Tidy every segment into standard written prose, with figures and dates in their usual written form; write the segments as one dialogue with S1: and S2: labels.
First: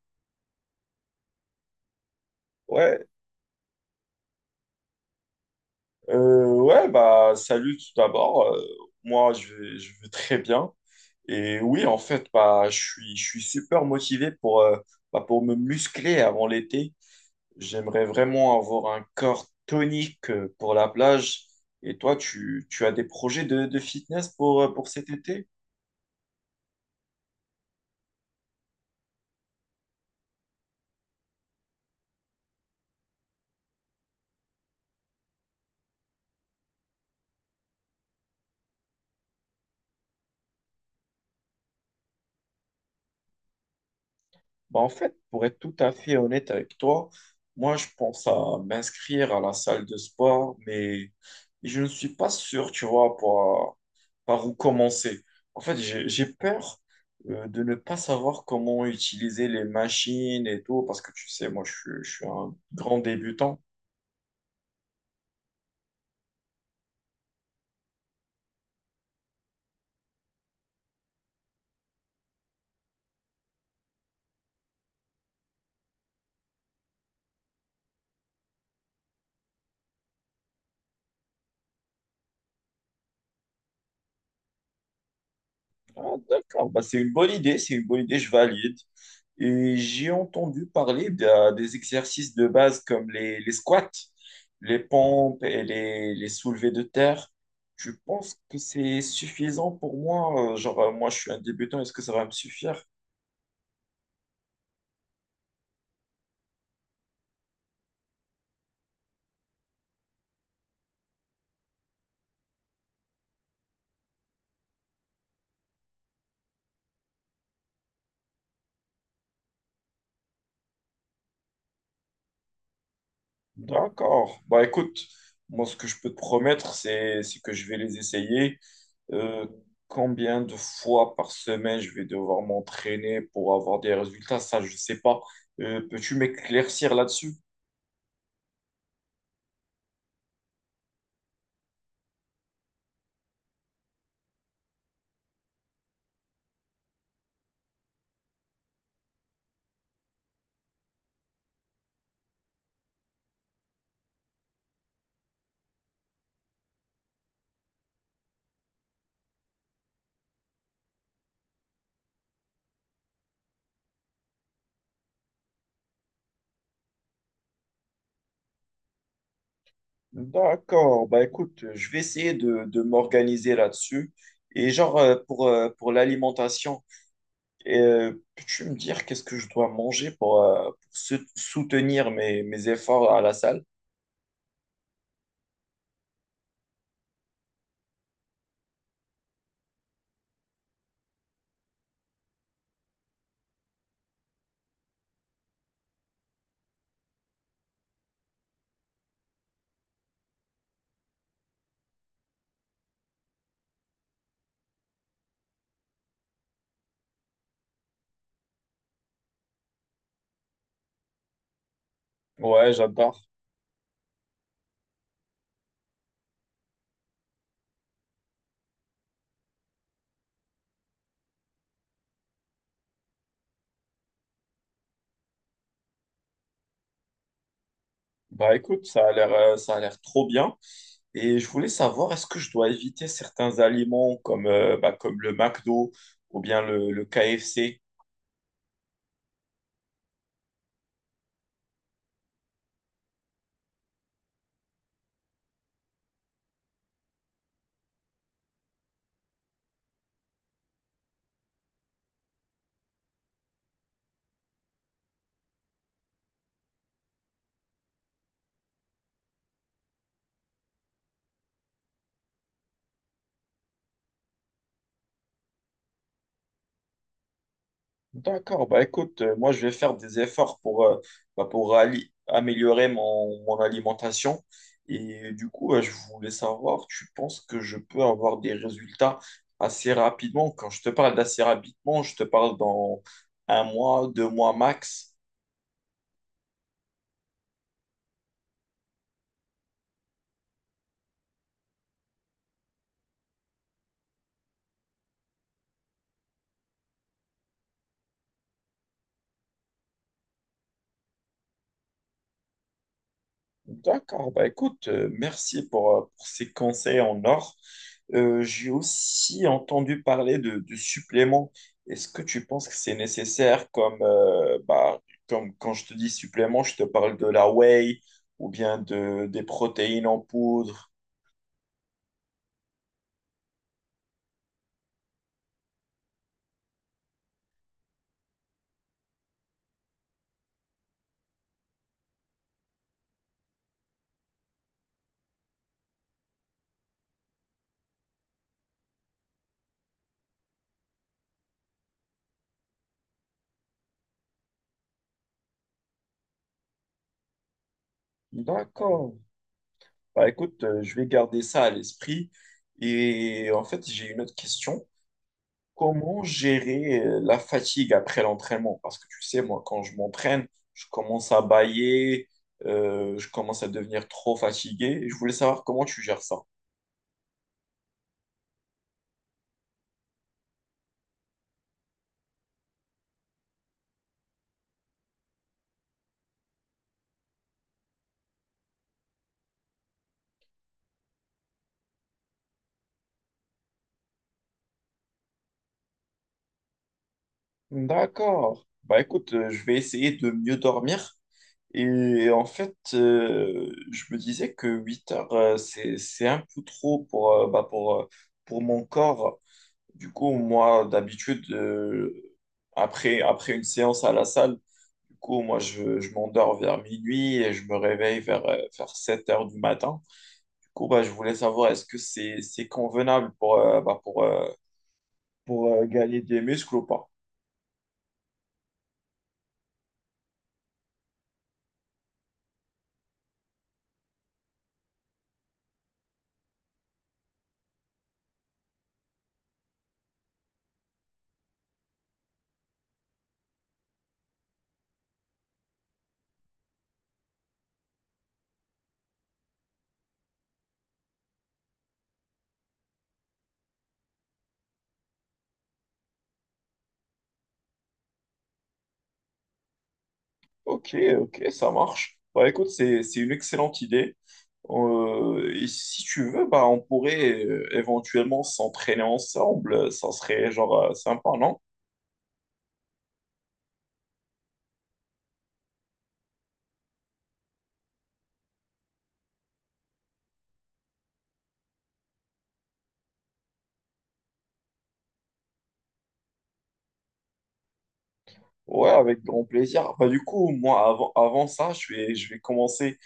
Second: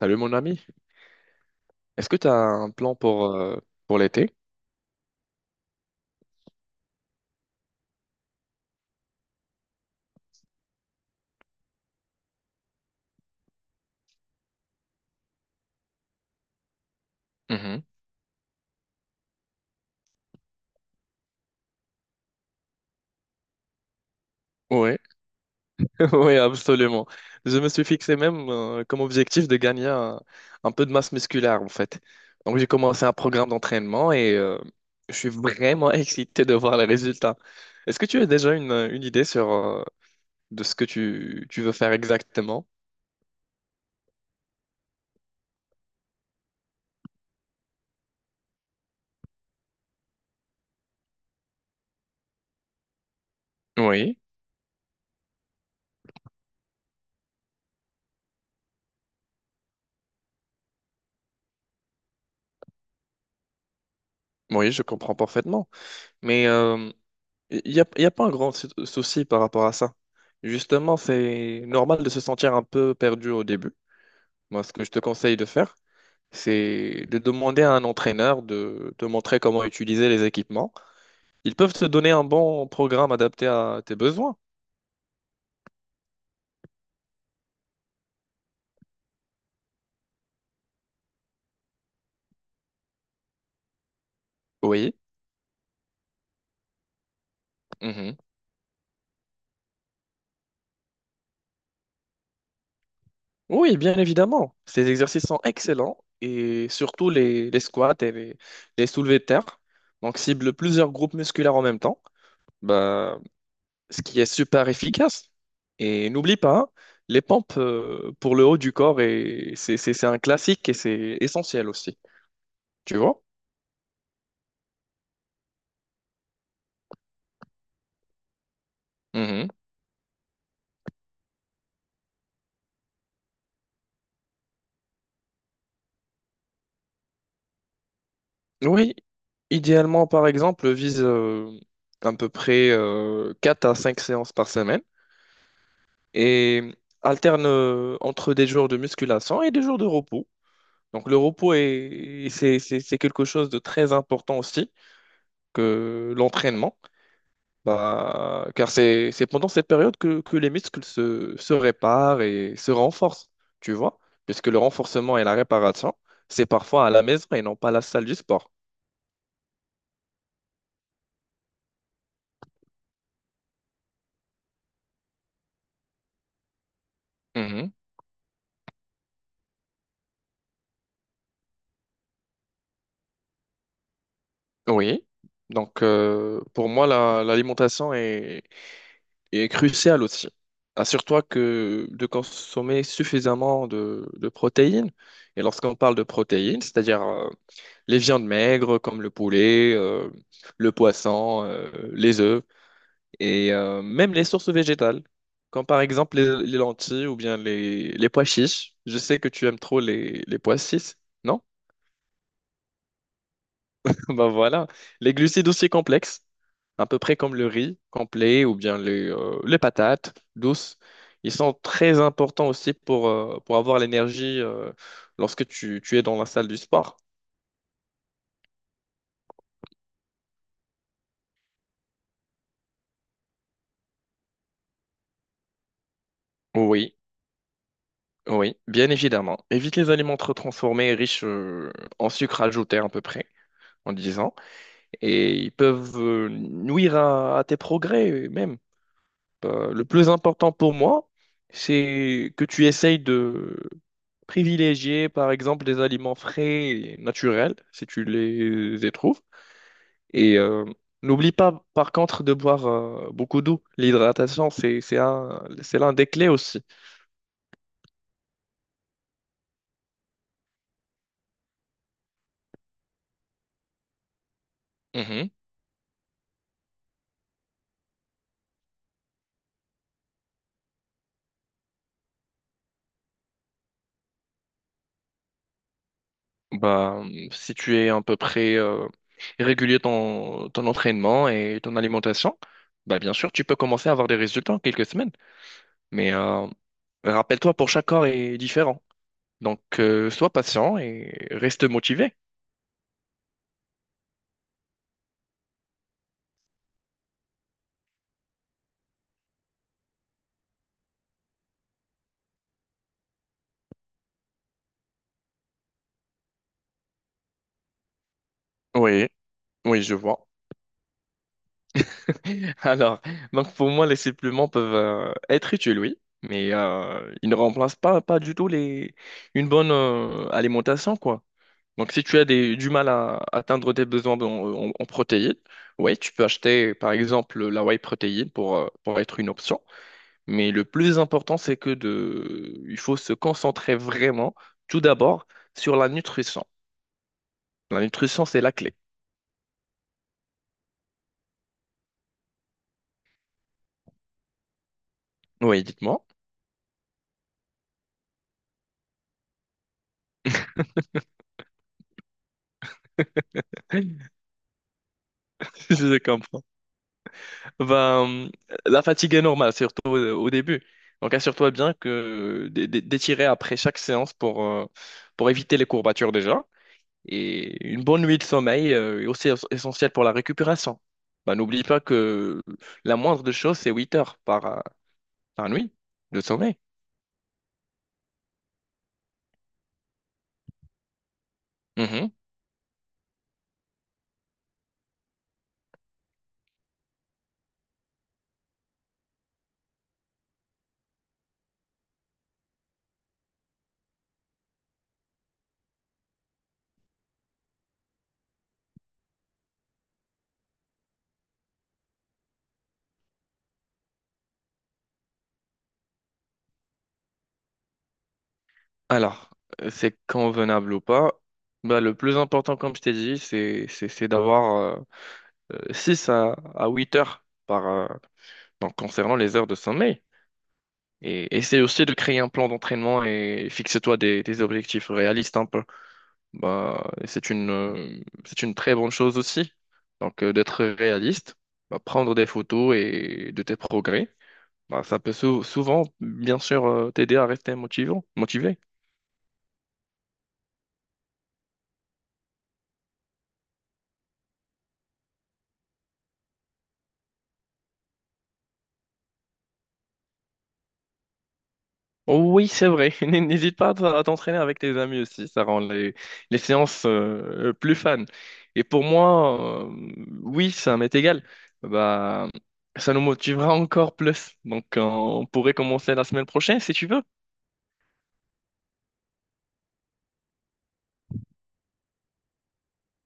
S1: Salut mon ami, est-ce que tu as un plan
S2: Ouais,
S1: pour l'été?
S2: ouais, bah salut tout d'abord. Moi, je vais très bien. Et oui, en fait, bah, je suis super motivé pour, bah, pour me muscler avant l'été.
S1: Mhm.
S2: J'aimerais vraiment avoir un corps tonique pour la plage. Et toi, tu as des projets de fitness pour
S1: Oui,
S2: cet été?
S1: oui, absolument. Je me suis fixé même comme objectif de gagner un peu de masse musculaire en fait. Donc j'ai commencé un programme d'entraînement et je suis vraiment excité de voir les résultats. Est-ce que tu as déjà une idée sur de ce que tu veux faire exactement?
S2: Bah, en fait, pour être tout à fait honnête avec toi, moi, je pense à m'inscrire à la salle de sport, mais je ne suis pas sûr, tu vois, pour,
S1: Oui,
S2: par où commencer. En fait, j'ai peur de ne pas savoir comment utiliser les machines et tout, parce que tu sais, moi, je, je suis un grand débutant.
S1: oui, je comprends parfaitement. Mais il y a pas un grand souci par rapport à ça. Justement, c'est normal de se sentir un peu perdu au début. Moi, ce que je te conseille de faire, c'est de demander à un entraîneur de te montrer comment utiliser les équipements. Ils peuvent te donner un bon programme adapté à tes besoins.
S2: Ah, d'accord, bah, c'est une bonne idée, c'est une bonne idée, je valide. Et j'ai entendu parler des exercices de base comme les squats, les
S1: Oui.
S2: pompes et les soulevés de terre. Tu
S1: Mhm.
S2: penses que c'est suffisant pour moi. Genre, moi, je suis un débutant, est-ce que ça va me suffire?
S1: Oui, bien évidemment. Ces exercices sont excellents, et surtout les squats et les soulevés de terre. Donc, cible plusieurs groupes musculaires en même temps. Bah, ce qui est super efficace. Et n'oublie pas, hein, les pompes pour le haut du corps, et c'est un classique et c'est essentiel aussi. Tu vois?
S2: D'accord. Bah écoute, moi ce que je peux te promettre, c'est que je vais les essayer. Euh,
S1: Mhm.
S2: Combien de fois par semaine je vais devoir m'entraîner pour avoir des résultats, ça je sais pas. Peux-tu m'éclaircir là-dessus?
S1: Oui, idéalement, par exemple, vise à peu près 4 à 5 séances par semaine et alterne entre des jours de musculation et des jours de repos. Donc le repos c'est quelque chose de très important aussi que l'entraînement. Bah, car c'est pendant cette période que les muscles se réparent et se renforcent, tu vois, puisque le renforcement et la réparation, c'est parfois à la maison et non pas à la salle du sport.
S2: D'accord. Bah écoute, je vais essayer de m'organiser là-dessus. Et genre pour l'alimentation,
S1: Mhm.
S2: peux-tu me dire qu'est-ce que je dois manger pour soutenir mes, mes efforts à la salle?
S1: Oui. Donc, pour moi, l'alimentation est cruciale aussi. Assure-toi que de consommer suffisamment de protéines. Et lorsqu'on parle de protéines, c'est-à-dire les viandes maigres comme le poulet, le poisson, les œufs, et même les sources végétales, comme par exemple les lentilles ou bien les pois chiches. Je sais que tu aimes trop les pois chiches, non?
S2: Ouais, j'adore.
S1: Ben voilà. Les glucides aussi complexes, à peu près comme le riz complet ou bien les patates douces. Ils sont très importants aussi pour avoir l'énergie lorsque tu es dans la salle du sport.
S2: Bah écoute, ça a l'air trop bien. Et je voulais savoir, est-ce que je dois éviter certains aliments comme, bah, comme le McDo ou bien
S1: Oui,
S2: le KFC?
S1: oui, bien évidemment. Évite les aliments trop transformés, et riches en sucre ajouté à peu près, en disant. Et ils peuvent nuire à tes progrès même. Le plus important pour moi, c'est que tu essayes de privilégier, par exemple, des aliments frais et naturels, si tu les y trouves. Et n'oublie pas, par contre, de boire beaucoup d'eau. L'hydratation, c'est l'un des clés aussi.
S2: D'accord, bah écoute, moi je vais faire des efforts pour, bah, pour améliorer mon, mon alimentation.
S1: Mhm.
S2: Et du coup, je voulais savoir, tu penses que je peux avoir des résultats assez rapidement? Quand je te parle d'assez rapidement, je te parle dans un mois, deux mois max.
S1: Bah, si tu es à peu près régulier ton entraînement et ton alimentation, bah, bien sûr, tu peux commencer à avoir des résultats en quelques semaines. Mais rappelle-toi, pour chaque corps est différent. Donc, sois patient et reste motivé.
S2: D'accord, bah écoute, merci pour ces conseils en or. J'ai aussi entendu parler de suppléments. Est-ce que tu penses que c'est nécessaire comme, bah, comme quand je te dis supplément, je te parle de la whey ou bien
S1: Oui,
S2: des
S1: oui, je
S2: protéines en
S1: vois.
S2: poudre?
S1: Alors, donc pour moi, les suppléments peuvent être utiles, oui, mais ils ne remplacent pas, pas du tout une bonne alimentation, quoi. Donc, si tu as du mal à atteindre tes besoins en protéines, oui, tu peux acheter par exemple la whey protéine pour être une option. Mais le plus important, c'est il faut se concentrer vraiment, tout d'abord, sur la nutrition. La nutrition, c'est la clé.
S2: D'accord. Bah écoute, je vais garder ça à l'esprit. Et en fait, j'ai une autre question.
S1: Oui, dites-moi.
S2: Comment gérer la fatigue après l'entraînement? Parce que tu sais, moi, quand je m'entraîne, je commence à bâiller, je commence à devenir trop fatigué. Et je voulais savoir comment
S1: Je
S2: tu gères ça.
S1: comprends. Ben, la fatigue est normale, surtout au début. Donc, assure-toi bien que d'étirer après chaque séance pour éviter les courbatures déjà. Et une bonne nuit de sommeil est aussi essentielle pour la récupération. Bah, n'oublie pas que la moindre des choses, c'est 8 heures par nuit de sommeil.
S2: D'accord. Bah écoute, je vais essayer de mieux dormir.
S1: Mhm.
S2: Et en fait, je me disais que 8 heures, c'est un peu trop pour, bah, pour mon corps. Du coup, moi, d'habitude, après une séance à la salle, du coup, moi, je m'endors vers minuit et je me réveille vers, vers 7 heures du matin. Du coup, bah, je voulais savoir, c'est convenable pour, bah, pour gagner des muscles ou pas?
S1: Alors, c'est convenable ou pas? Bah, le plus important, comme je t'ai dit, c'est d'avoir 6 à 8 heures donc, concernant les heures de sommeil. Et essaie aussi de créer un plan d'entraînement et fixe-toi des objectifs réalistes, hein. Bah, et c'est une très bonne chose aussi. Donc, d'être réaliste, bah, prendre des photos et de tes progrès, bah, ça peut souvent, bien sûr, t'aider à rester motivé.
S2: Ok, ok, ça marche. Bah, écoute, c'est une excellente idée. Et si tu veux, bah, on pourrait éventuellement s'entraîner ensemble. Ça serait genre sympa, non?
S1: Oh oui, c'est vrai. N'hésite pas à t'entraîner avec tes amis aussi. Ça rend les séances plus fun. Et pour moi, oui, ça m'est égal. Bah, ça nous motivera encore plus. Donc, on pourrait commencer la semaine prochaine si tu veux.
S2: Ouais, avec grand plaisir. Bah, du coup, moi, avant ça, je vais commencer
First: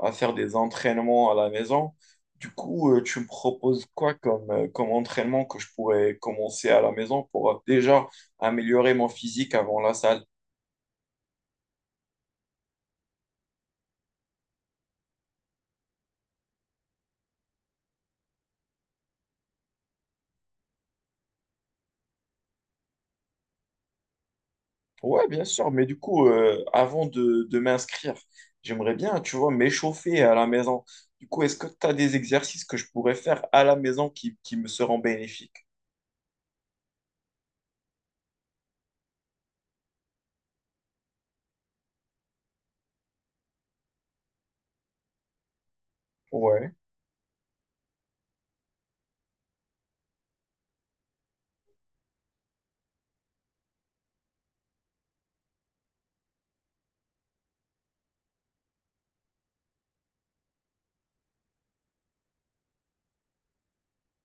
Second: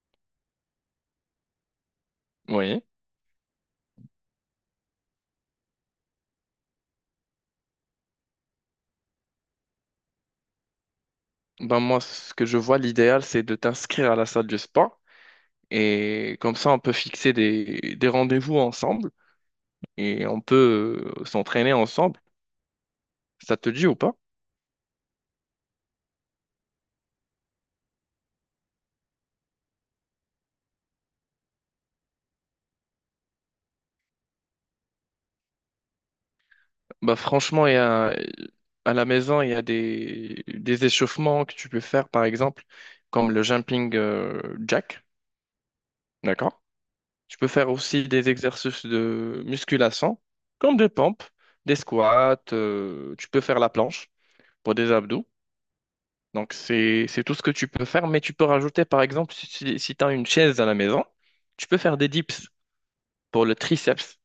S2: à faire des entraînements à la maison. Du
S1: Oui.
S2: coup, tu me proposes quoi comme, comme entraînement que je pourrais commencer à la maison pour déjà améliorer mon physique avant la salle?
S1: Ben moi, ce que je vois, l'idéal, c'est de t'inscrire à la salle du spa. Et comme ça, on peut fixer des rendez-vous ensemble et on peut s'entraîner ensemble. Ça te dit ou pas?
S2: Ouais, bien sûr, mais du coup, avant de m'inscrire, j'aimerais bien, tu vois, m'échauffer à la maison. Du coup, est-ce que tu as des exercices que je pourrais faire à la maison qui me seront bénéfiques?
S1: Bah franchement, il y a, à la maison, il y a des échauffements que tu peux faire, par exemple, comme le jumping jack. D'accord?
S2: Ouais,
S1: Tu peux faire aussi des exercices de musculation, comme des pompes, des squats. Tu peux faire la planche pour des abdos. Donc, c'est tout ce que tu peux faire, mais tu peux rajouter, par exemple, si tu as une chaise à la maison, tu peux faire des dips pour le triceps.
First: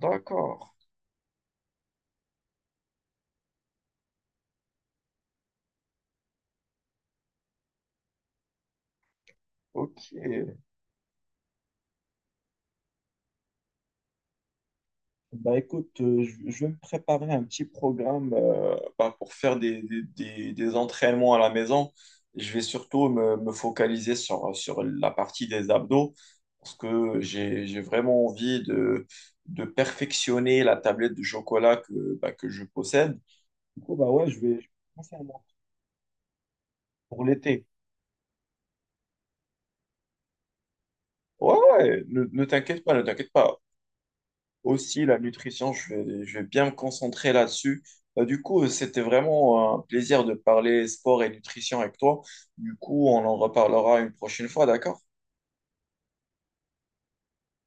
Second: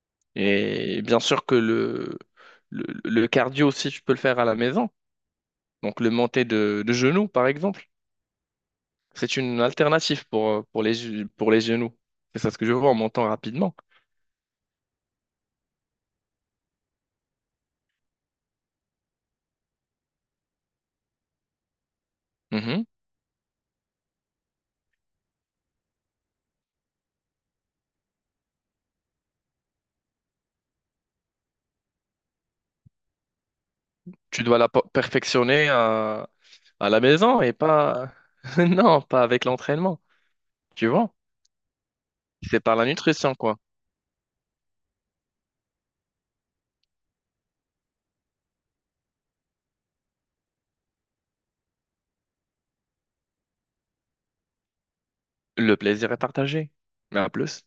S2: d'accord,
S1: Et bien sûr que le cardio aussi, tu peux le faire à la maison. Donc, le monter de genoux, par exemple, c'est une alternative pour,
S2: ok.
S1: euh, pour les, pour les genoux. C'est ça ce que je vois en montant rapidement.
S2: Bah écoute, je vais me préparer un petit programme bah, pour faire des, des entraînements à la maison. Je vais
S1: Mhm.
S2: surtout me, me focaliser sur, sur la partie des abdos parce que j'ai vraiment envie de perfectionner la tablette de chocolat que, bah, que je possède. Du coup, bah ouais,
S1: Tu dois
S2: je vais
S1: la per-
S2: commencer à
S1: perfectionner à la
S2: pour
S1: maison et
S2: l'été.
S1: pas. Non, pas avec l'entraînement, tu vois.
S2: Ouais, ouais, ne
S1: C'est par
S2: t'inquiète
S1: la
S2: pas, ne t'inquiète
S1: nutrition,
S2: pas.
S1: quoi.
S2: Aussi la nutrition, je vais bien me concentrer là-dessus. Du coup, c'était vraiment un plaisir de parler sport et nutrition avec toi. Du coup, on en reparlera une prochaine fois, d'accord?
S1: Le plaisir est partagé. Mais à plus.